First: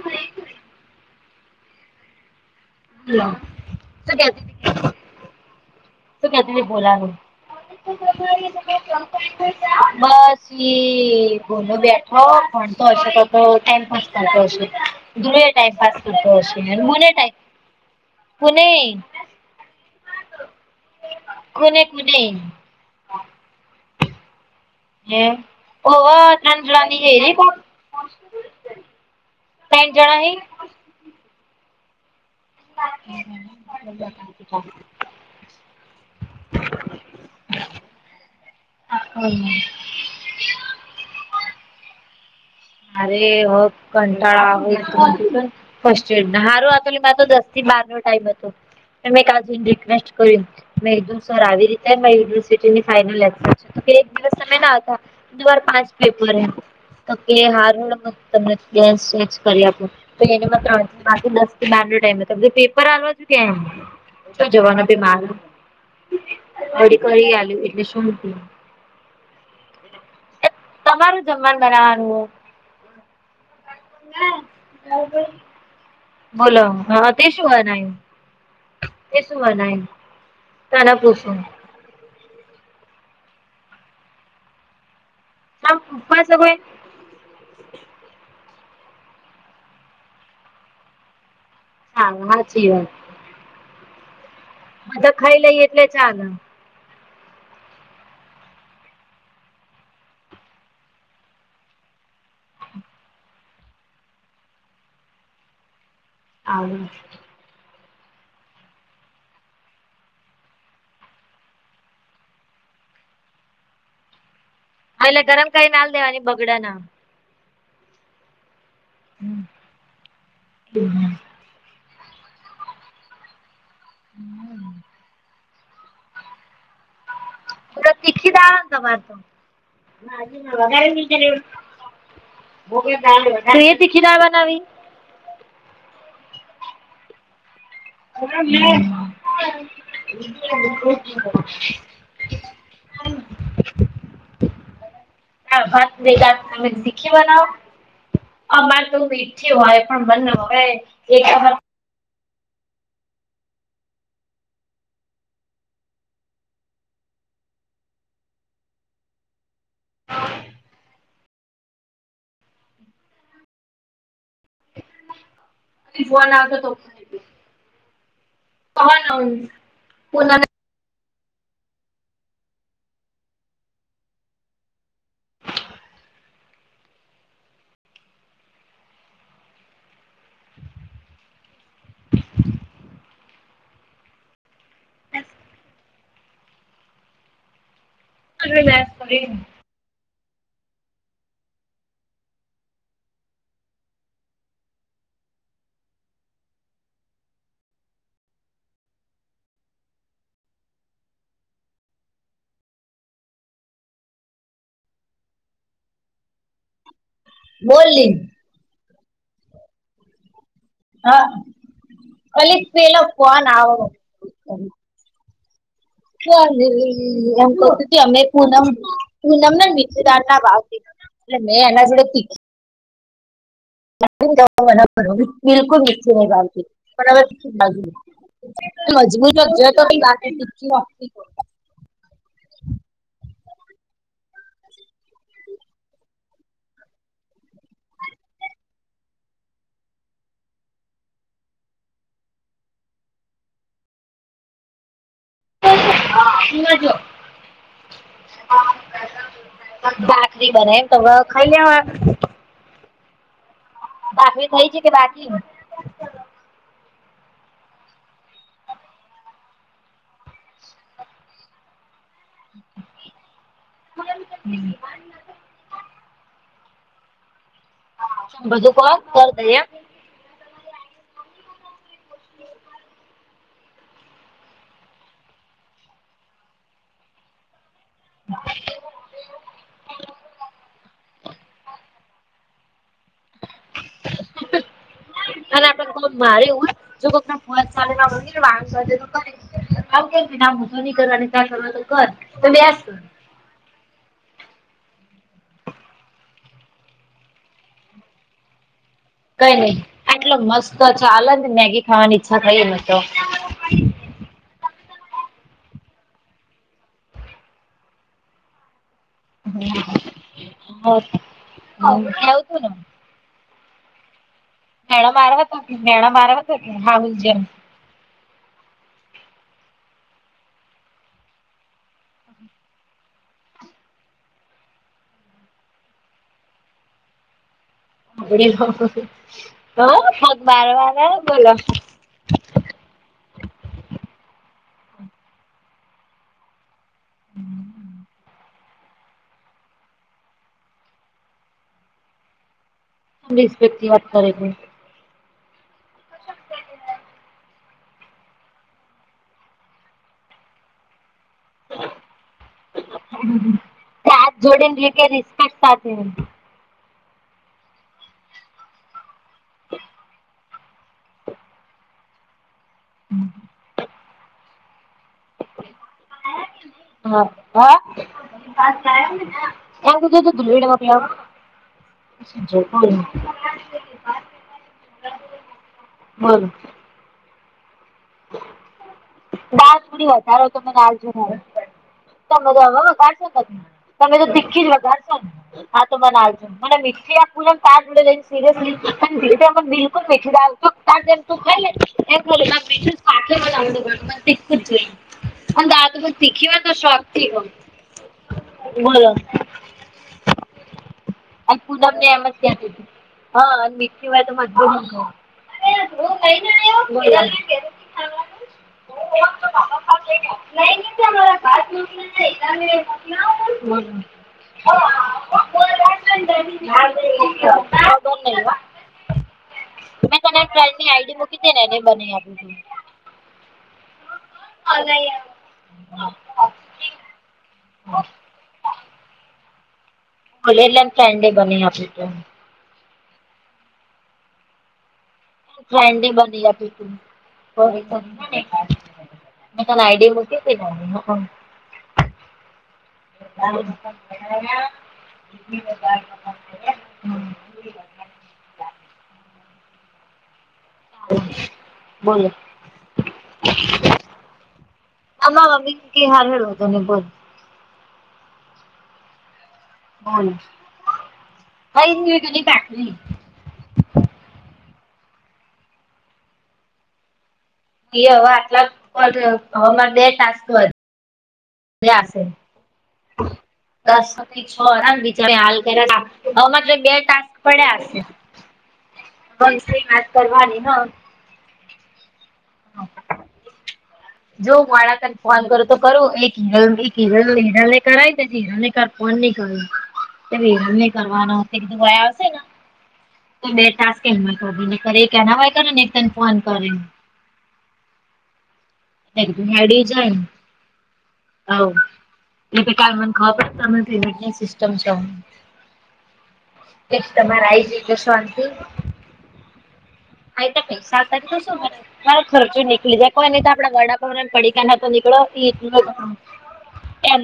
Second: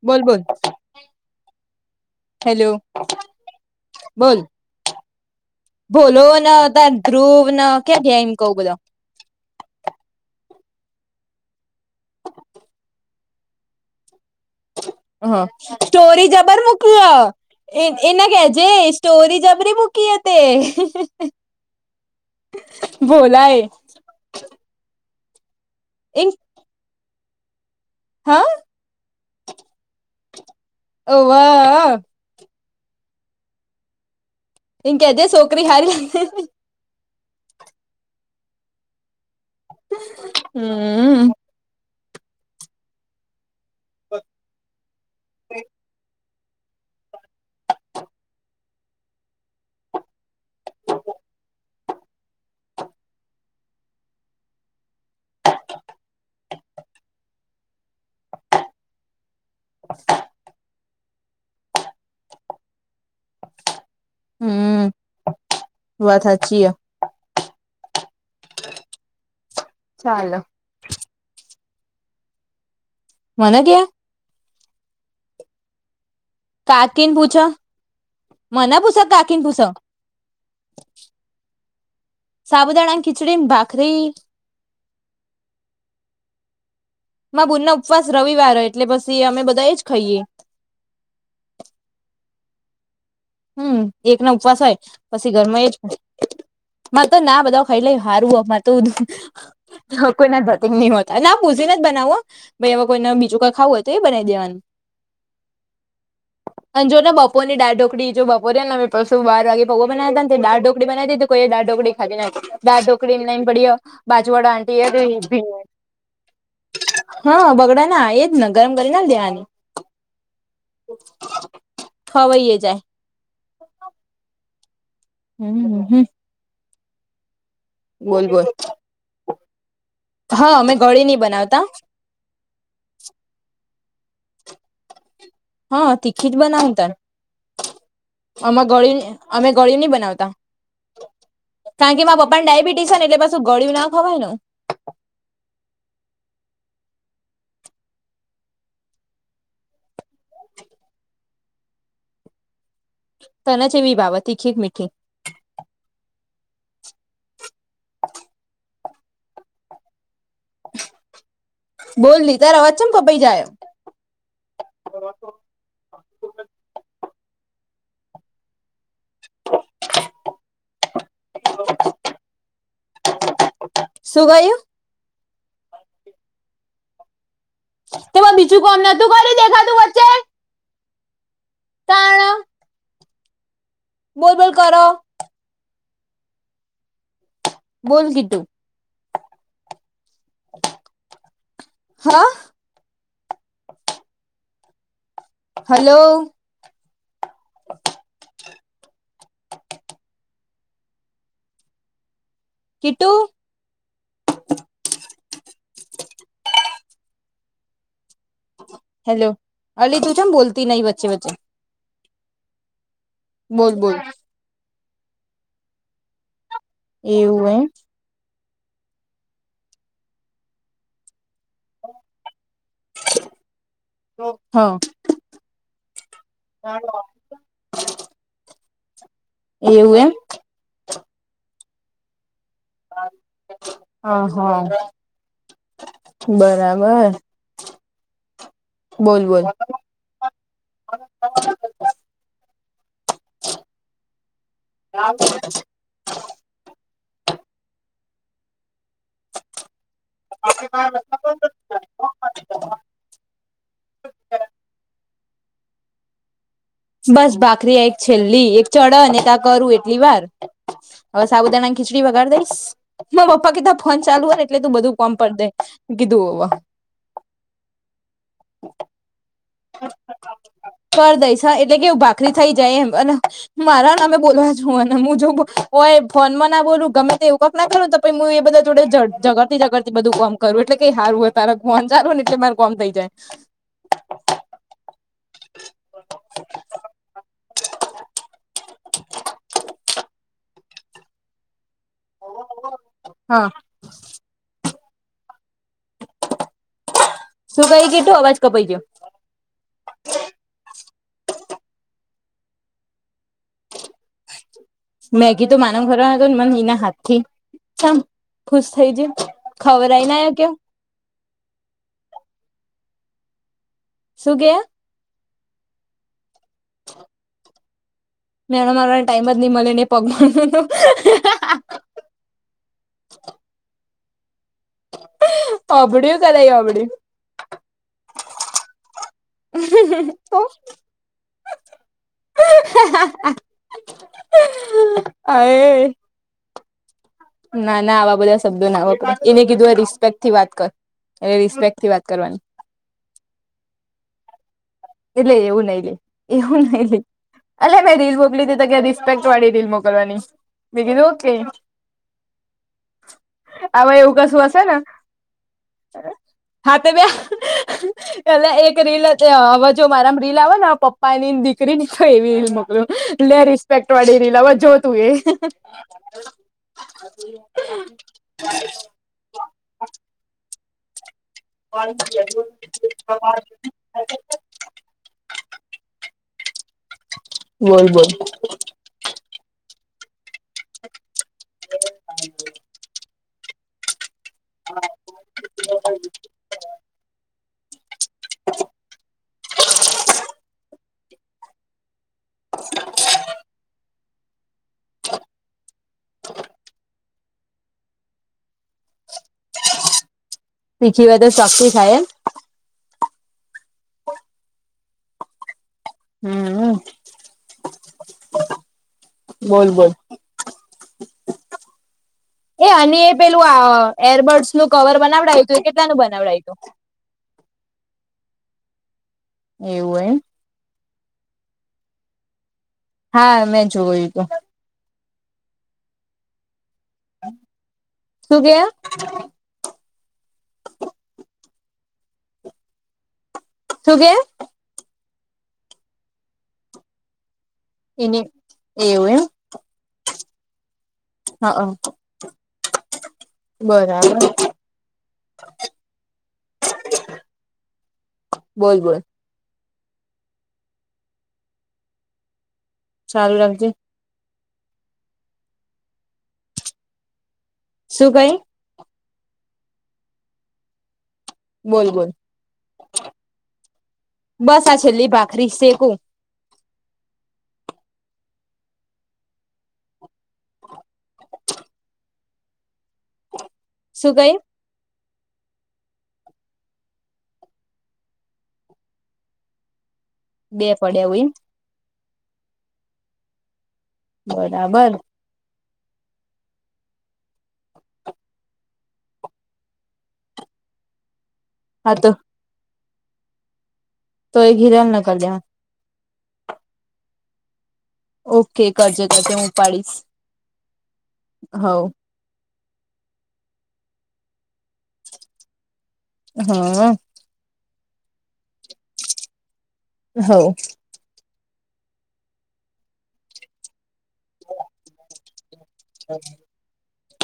બોલ, બોલ, હેલો. બોલ [unintelligible] બોલો તો ક્યા ન તમે તાર બોલા. ધ્રુવ ન ક્યાં ગયા એમ કઉ બધા બસ બોલો, બેઠો ભણતો હશે તો, તો ટાઈમપાસ કરતો હશે. હ, ધ્રુવે ટાઈમ પાસ સ્ટોરી કરતો હશે જબર અને મોકલ, મુને ટાઈમ એના કેજે કુને સ્ટોરી જબરી. ક એ તે. કોને-કોને. ભોલાય. એ ઓ. એમ. રન રને, હરે પાવ. હા. તંન જણા હ. એવા. [unintelligible] ઇકેજે સોકરી હારી. [unintelligible] હમ. અરે હો, કંટાળા હારું, આતો નેતો દ. બ નો ટાઈમ હતો, કાજુ રિક્વેસ્ટ કર્યું. મે સર આવી રીતે યુનિવર્સિટીની ફાઈનલ એક દિવસ તમે હતા. દવાર પાંચ પેપર હ. એ હારુને, તમને ડેસ ચેનજ કરી આપ, તો એને ત્રણ બાર નો ટાઈમ હતો પેપર હાલવા છ કેમ, શું જવાનું હમ ભાઈ માર, વાત સાચી હ ઘડી કરી આલ્યું એટલે શું, ચાલો, અમારું જમવાનું બનાવવાનું, મને કે હ, હ [unintelligible] કાકીને પૂછો, બનાયું? મને પૂછે, તે શું બનાયુ, તને પૂછુ, સાબુદાણાની ખિચડી ન, ભાખરી, આ ઉપવાસ હ કોય, માર બુન ના ઉપવાસ રવિવાર હો એટલે પછી અમે બધા એજ ખાઈએ, સારુ સાચી વાત, હમ એક ના ઉપવાસ હોય બધા પછી ખાઈ ઘર લઈએ માં એ જ એટલે બન, ચાલે મા તો ના બધા ખાઈ લે હારું હ મારે તો, હ કોઈ ના ધતિંગ નહી હોતા ના પૂછીને જ બનાવુ હ, ભાઈ એમાં કોઈને બીજું કઈ ખાવુંય હોય, તો એ બનાવી દેવાનું. [inaudible] આવું અને જોને બપોર ની દાળઢોકડી, જો બપોરે હેને પરશું બાર વાગે પૈવા બનાયાતા ને તે દાળઢોકડી બનાયવી હતી તો કોઈ દાળઢોકડી ખાધી નઈ હતી. દાળઢોકરી ને લઇને પડીય, બાજુવાળા આન્ટી ભી એટલે નહી ગરમ ખાઇ કરીને આલ દેવાની બગડા ના હ, હા બગડા ના આ એ જ ને ગરમ કરીને આલ દેવાની, ખવાઈએ જાય. હમ, હમ હમ, બોલ બોલ, હા અમે ગળી વઘારેલી નહી ખ [unintelligible] બનાવતા તું એ તિખી દાળ બનાવી. હા તીખી જ બનાવુ ને તારે, અમે ગળી અમે ગળી નહી બનાવતા. હ, કારણ કે મારા પપ્પા ને ડાયાબિટીસ ને એટલે પાછું ગળીયુ ના ખવાય ને, દાળ-ભાત ની હગાત તમે તીખી બનાવો, અમારે તો મીઠી હોય પણ બને હો એક, [unintelligible] તને કેવી ભાવે તીખી કે મીઠી, બોલ નહી તાર અવાજ કેમ કપાઈ જાયો, ફોન આવતો તો, હ [unintelligible] શું કહયુ? તેમાં બીજું કોમ નતું કરયુ દેખાતું વચ્ચે, તાણ, બોલ બોલ કરો, બોલ કિટુ, [unintelligible] હા, હલો, કિટું. બોલી. હેલો, અલી તું છે, બોલતી નહી વચ્ચે-વચ્ચે. અલી પેલા ફોન બોલ આવે. બોલ ક્યાં એમ તો. અમે પૂનમ-પૂનમ ના વિદાર ના ભાવથી, એટલે મેં એના જોડે કિધી. હા રા બિલકુલ મી બાતી બરાબર બા [unintelligible] મજબૂત વા ટી એવું એમ વા [unintelligible] હા, હા, બરાબર. બોલ, બોલ. ક [unintelligible] જો [unintelligible] બાખરી બને મ તો, હવે ખાઈ લેવા. ભાખરી થઈ છે કે, બાકી હ. બસ, ભાકરી આ એક છેલ્લી એક ચડ ને ત્યાં કરું, એટલી વાર હવે સાબુદાણાની ખીચડી વગાડી દઈ. હ, માર પપ્પા કીધા ફોન ચાલુ હોય ને, એટલે તું બધું કોમ પડ દે કીધું હોવ. બધું કોમ કર દઈ એમ. કર દઈશ. હ, એટલે કેહવું ભાખરી થઈ જાય, એમ અને મારા ને અમે બોલવા છુ ને, હું જો હોય ફોન માં ના બોલું ગમે તેવુ. કોક નાખોને તો, હું એ બધા જોડેઝગડ ઝડતી બધું કોમ કરું, એટલે કઈ સારું હોય, તારે ફોન સારું ને, એટલે મારે કોમ થઈ જાય. [unintelligible] અને આપડે મારે હોય, જો કોક ફોન ચાલ ના, આમ વાહણ કર તો કરીશ. આવું કે, ના મોતો ની કરવા ની, અને ત સવ તો કર તો વ્યાસ કરું. હા. શું કઈ ગી તું, અવાજ કપાઈ ગયો. કઈ નહી, આટલો મસ્ત આલંદ મેગી ખાવાની ઈચ્છા થઈ, મને તો. મેગી તો માન ઘરમાં હતો ને, મને એના હાથ થી સામ ખુશ થઈ જ. હમ, ખાવ છું ન. શું કે હે? ભેણા મારવતાત ભેણા મારવત હોતી, હાહુ જી ન. મેણા મારોને ટાઈમ જ નહી મળે નને, પગ હા, હા. અબડ્યું કે, નય અબડ્યું. આપ હ ફગ બર વાર બોલો. અ ય [unintelligible] ના, ના, આવા બધા શબ્દો ના હોડ એને કીધું, એ રિસ્પેક્ટ થી વાત કરુ. એય રિસ્પેક્ટ થી વાત કરવાની. રિસ્પેક્ટ થી વાત કર્યા. એટલે એવું નઈ લે, એવું નહીં લે. અલ્યા મેં રીલ મોકલી દી તો કે, રિસ્પેક્ટ વાળી રીલ મોકલવાની, મે કીધું ઓકે. હ. હવે એવું હાત કશું હશે જોડીને કે, રિસ્પેક્ટ સાથે. હાતે બે પેલા એક રીલ હવે. જો મારામ રીલ આવે ને, પપ્પા ની દીકરી ની તો, એવી રીલ મોકલ લે, રિસ્પેક્ટ વાળી રીલ આવે જો તું એ હા હા. એ સુધ તો દુહી [unintelligible] [unintelligible] [inaudible] મારુ. બોલ બોલ, દોડી [unintelligible] વધારો તમે દા જોના તમે બધ હવે વગાશો, તમે તો તીખી જ વધારશો ને આ તો મને, ને મીઠી આપ પુલ ત જોડે જાય સિરિયસલી પણ બિલકુલ મીઠી દાણ, [unintelligible] મને તીખું જ જોઈએ. અને દાણ તો મન તીખી વાતો શોખ થી ખાઉ. બોલો? શીખી હોય તો ચોક્કસ આજ પુનમ થાય ને એમ જ કેતી તી હા મીઠી હોય તો [inaudible] અરે હું કઈ હમ ના આવ- બોલ, બોલ? નહી મારા ભાત નક [inaudible] એ અને એ પેલું અ એરબર્ડ્સનું કવર બનાવડાયુ હતું, એ કેટલાનું બનાવડાયુ હતું. ન હતું એવું એમ [unintelligible] આઈડી મૂકી દે ને એને બનાવી આપ્યું. હા, મેં જોઈ હતું. અરે યાર. શું ગયા? ભલે લે કેન્ડી બનીઈ આપે છે. તું કે કેન્ડી બનાય આપી તી [inaudible] એની એવું એમ મે તને આઈડિ મુકી તી ને હ હ હા. બરાબર [unintelligible] બોલ બોલ. બોલો. ચાલું રાખજે. અમા મી કે હાર હું ત નને બોર શું કહે? હાલ બોલ બોલ. બસ, આ છેલ્લી ભાખરી શેકું. એ હવે આટલા પર હ બે ટાસ્ક હોય બેહાશે શું ટાસ્ક કઈ કમ્પલિટ છ બચ હાલ [inaudible] કર્યા હવેત્ર બે ટાસ્ક પડ્યા બહ સી વાત? કરવાની બે હ પડ્યા હોય એમ. જો બરાબર વાળા ત ફોન કરો તો કરું એક હિરલ, એક હિરલ, હીરાને કારાય કે હીરાને કાર ફોન નહી કર. એને હેરાન ની કરવાનો. ધું હા વાયા તો આવ ને તો બે ટ તો એ ઘિરાલ કર ન નેરે કરી એના દેવા હોય કરે. [inaudible] તને ફોન કરે. ઓકે કરજન. એ હડી જાય, હવ. એ કે મને ખબ પડી, તમે સિસ્ટમ છે. હા. તમારે [unintelligible] હવ હા, પૈસા હતા, તો શું મારો ખર્ચો નીકળી જાય, કોઈ તો આપણા ગડા પડીકાના તો નીકળો, એય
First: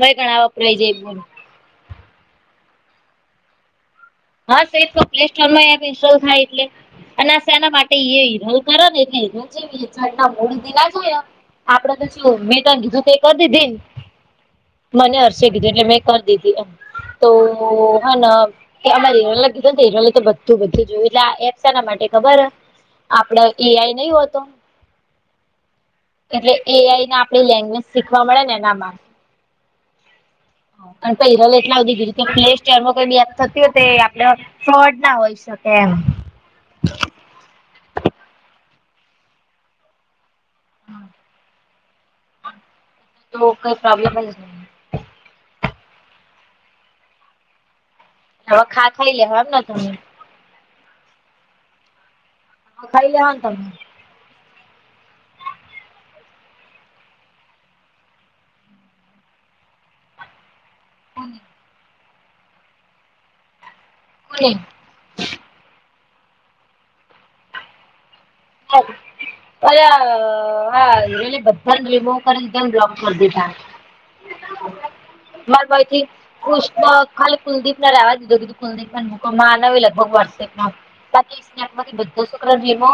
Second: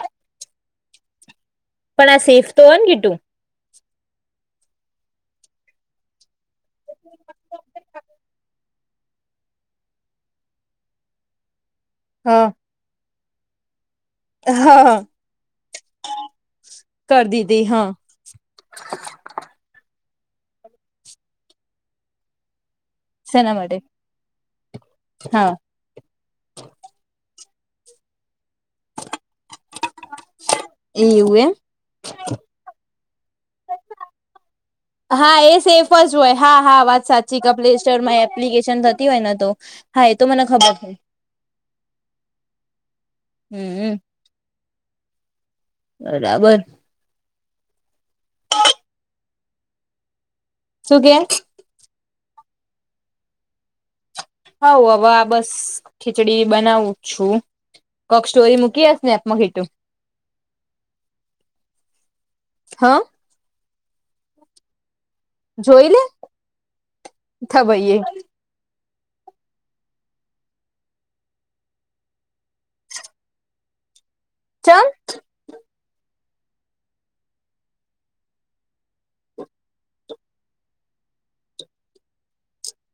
ગણા વપરાય જાય છે. પણ આ સેફ તો હોય ને, ગીટું? હા, સા તો પ્લે સોર માં એ ઇન્સ્ટોલ થાય, એટલે અને શના માટે એ હિરલ કરો ને, એટલે હિરલ જે મૂળ દિલા જોયા. આપડે તો શું હા મેં ત કીધું, તો એ કરી દીધી. હા મને હર્ષ કીધું, એટલે મેં કરી દીધી, એમ કરી તો દીધી હા હે કે અમારે હિરોલ કીધું ને, તો હીરોન લ તો બધું-બધું જોયું, એટલે એસાના માટે ખબર? આપડે શેના માટે એઆઈ નહીં હોતો. હા એટલે એ આઈ ના આપણી લેંગ્વેજ શીખવા મળે ને, એનામાં. એવું એમ કરલ એટલા બધી ગઈ કે, પ્લે સ્ટેરમાં કઈ બ થતી હોય, એ આપડે ફ્રોડ ના હોય. સ્કેમ. જો હા, હા, વાત સાચા. ચી ક પ્લે સ્ટોરમાં એપ્લિકેશન થતી હોય ને તો. હા, એ તો મને ખબર છે. તો કઈ હમ પ્રોબ્લેમ? નહી બરાબર. હ, ખા ખાઈ લેવાય એમ. હમ. સુગે. હ, ખાઈ લ હોને તમે. હઉ હવે આ બસ ખીચડી બનાવું છું. કોક સ્ટોરી મૂકી હસ ને, એમાં ઘેટું. હમ. હા. પને. જોઈ લે થબાઈ. હા. અલી બધા રિમૂવ કરી દીધાને, બ્લોક કરી દીધા. હ. ચમ [unintelligible] બરબાઈ થી. ખુશ તો ખાલી કુલદીપ ના રહેેવા દીધું-કીધું, કુલદીપ ના મૂ ન લગભગ વોટ્સએપમાં. છ સ્કમાંથી બધો શુક્ર જમો.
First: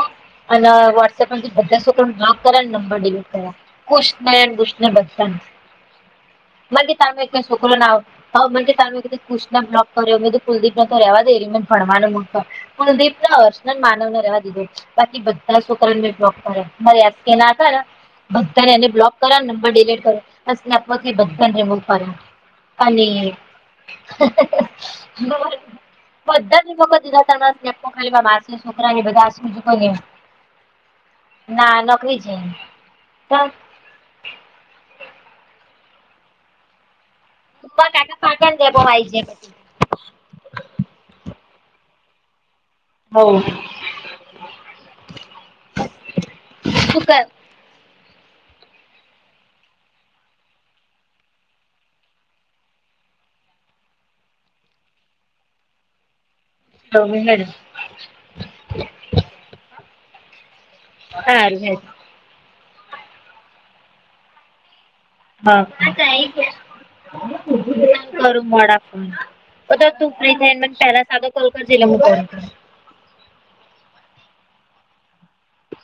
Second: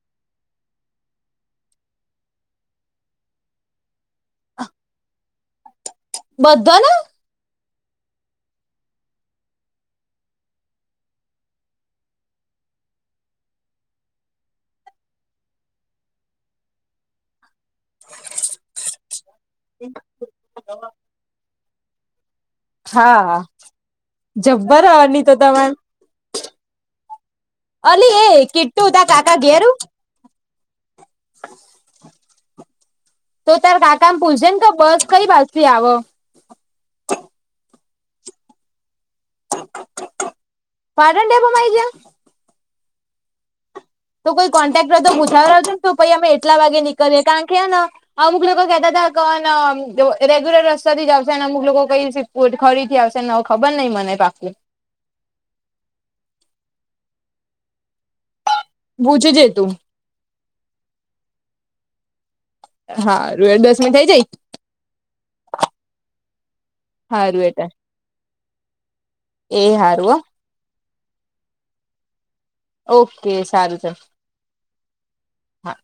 અને વોટસએપમાંથી બધા છોક બ્લોક કર્યા, નંબર ડિલીટ કર્યા. ક બધાને મ તમે છોકરો ના [unintelligible] હ, મને તમે કુશના બ્લોગ કર્યો, મે કુલદીપ ના તો ર રહેવા દે, ર મને ભણવાનું મૂ કુલદીપ ના વર્ષન માનવને રવા દીધું, બાકી બધું. એ સુકરંદબી ડોક્ટરે બરે આ કે ના કરે. ભક્તાને એને બ્લોક કર નંબર ડિલીટ કરે, પ ભને રિમૂવ કર્યા. અને હા જબ્બર અની તો તમારે બધા વખત ખાલી અલી એ મા કીટું છોકરા તાર કાકા બધા ઘેરું આ. ના, નોકરી છે. તો તાર કાકા ન પૂછ જે ક, બસ કઈ બાજ થી આવ માર કાકા પાટણ ડેમો માં આઈ છે. પાટણ ડેમો માં આઈ ગયાં? હોવ તો કોઈ કોન્ટેક્ટર હોય તો પૂછાવડા જ ને તો પછી આપડે એટલા વાગે શું કર નીકળીએ કારણ કે, હે ને અમુક લોકો કેહેતા તા કે હ ન, જો રેગ્યુલર રસ્તા થી જ આવશે અને અમુક લોકો કઈએ છે. ઉટખરી થી આવશે ને હવ ખબર નહિ મને બાકી તમે હેડ પૂછ જ તું હારુ હેડ હા, રેડ દસ મી થઇ જાય. હા, માતા આઈ ગયાં હારું એટલે કરું મોડા ફોન એ પણ તું હારું તાર હો. ફ્રી થઈને મને પેલા સાદો કોલકા જિલ્લામાં મૂકવાના છે. ઓકે.. સારું ચલો હા..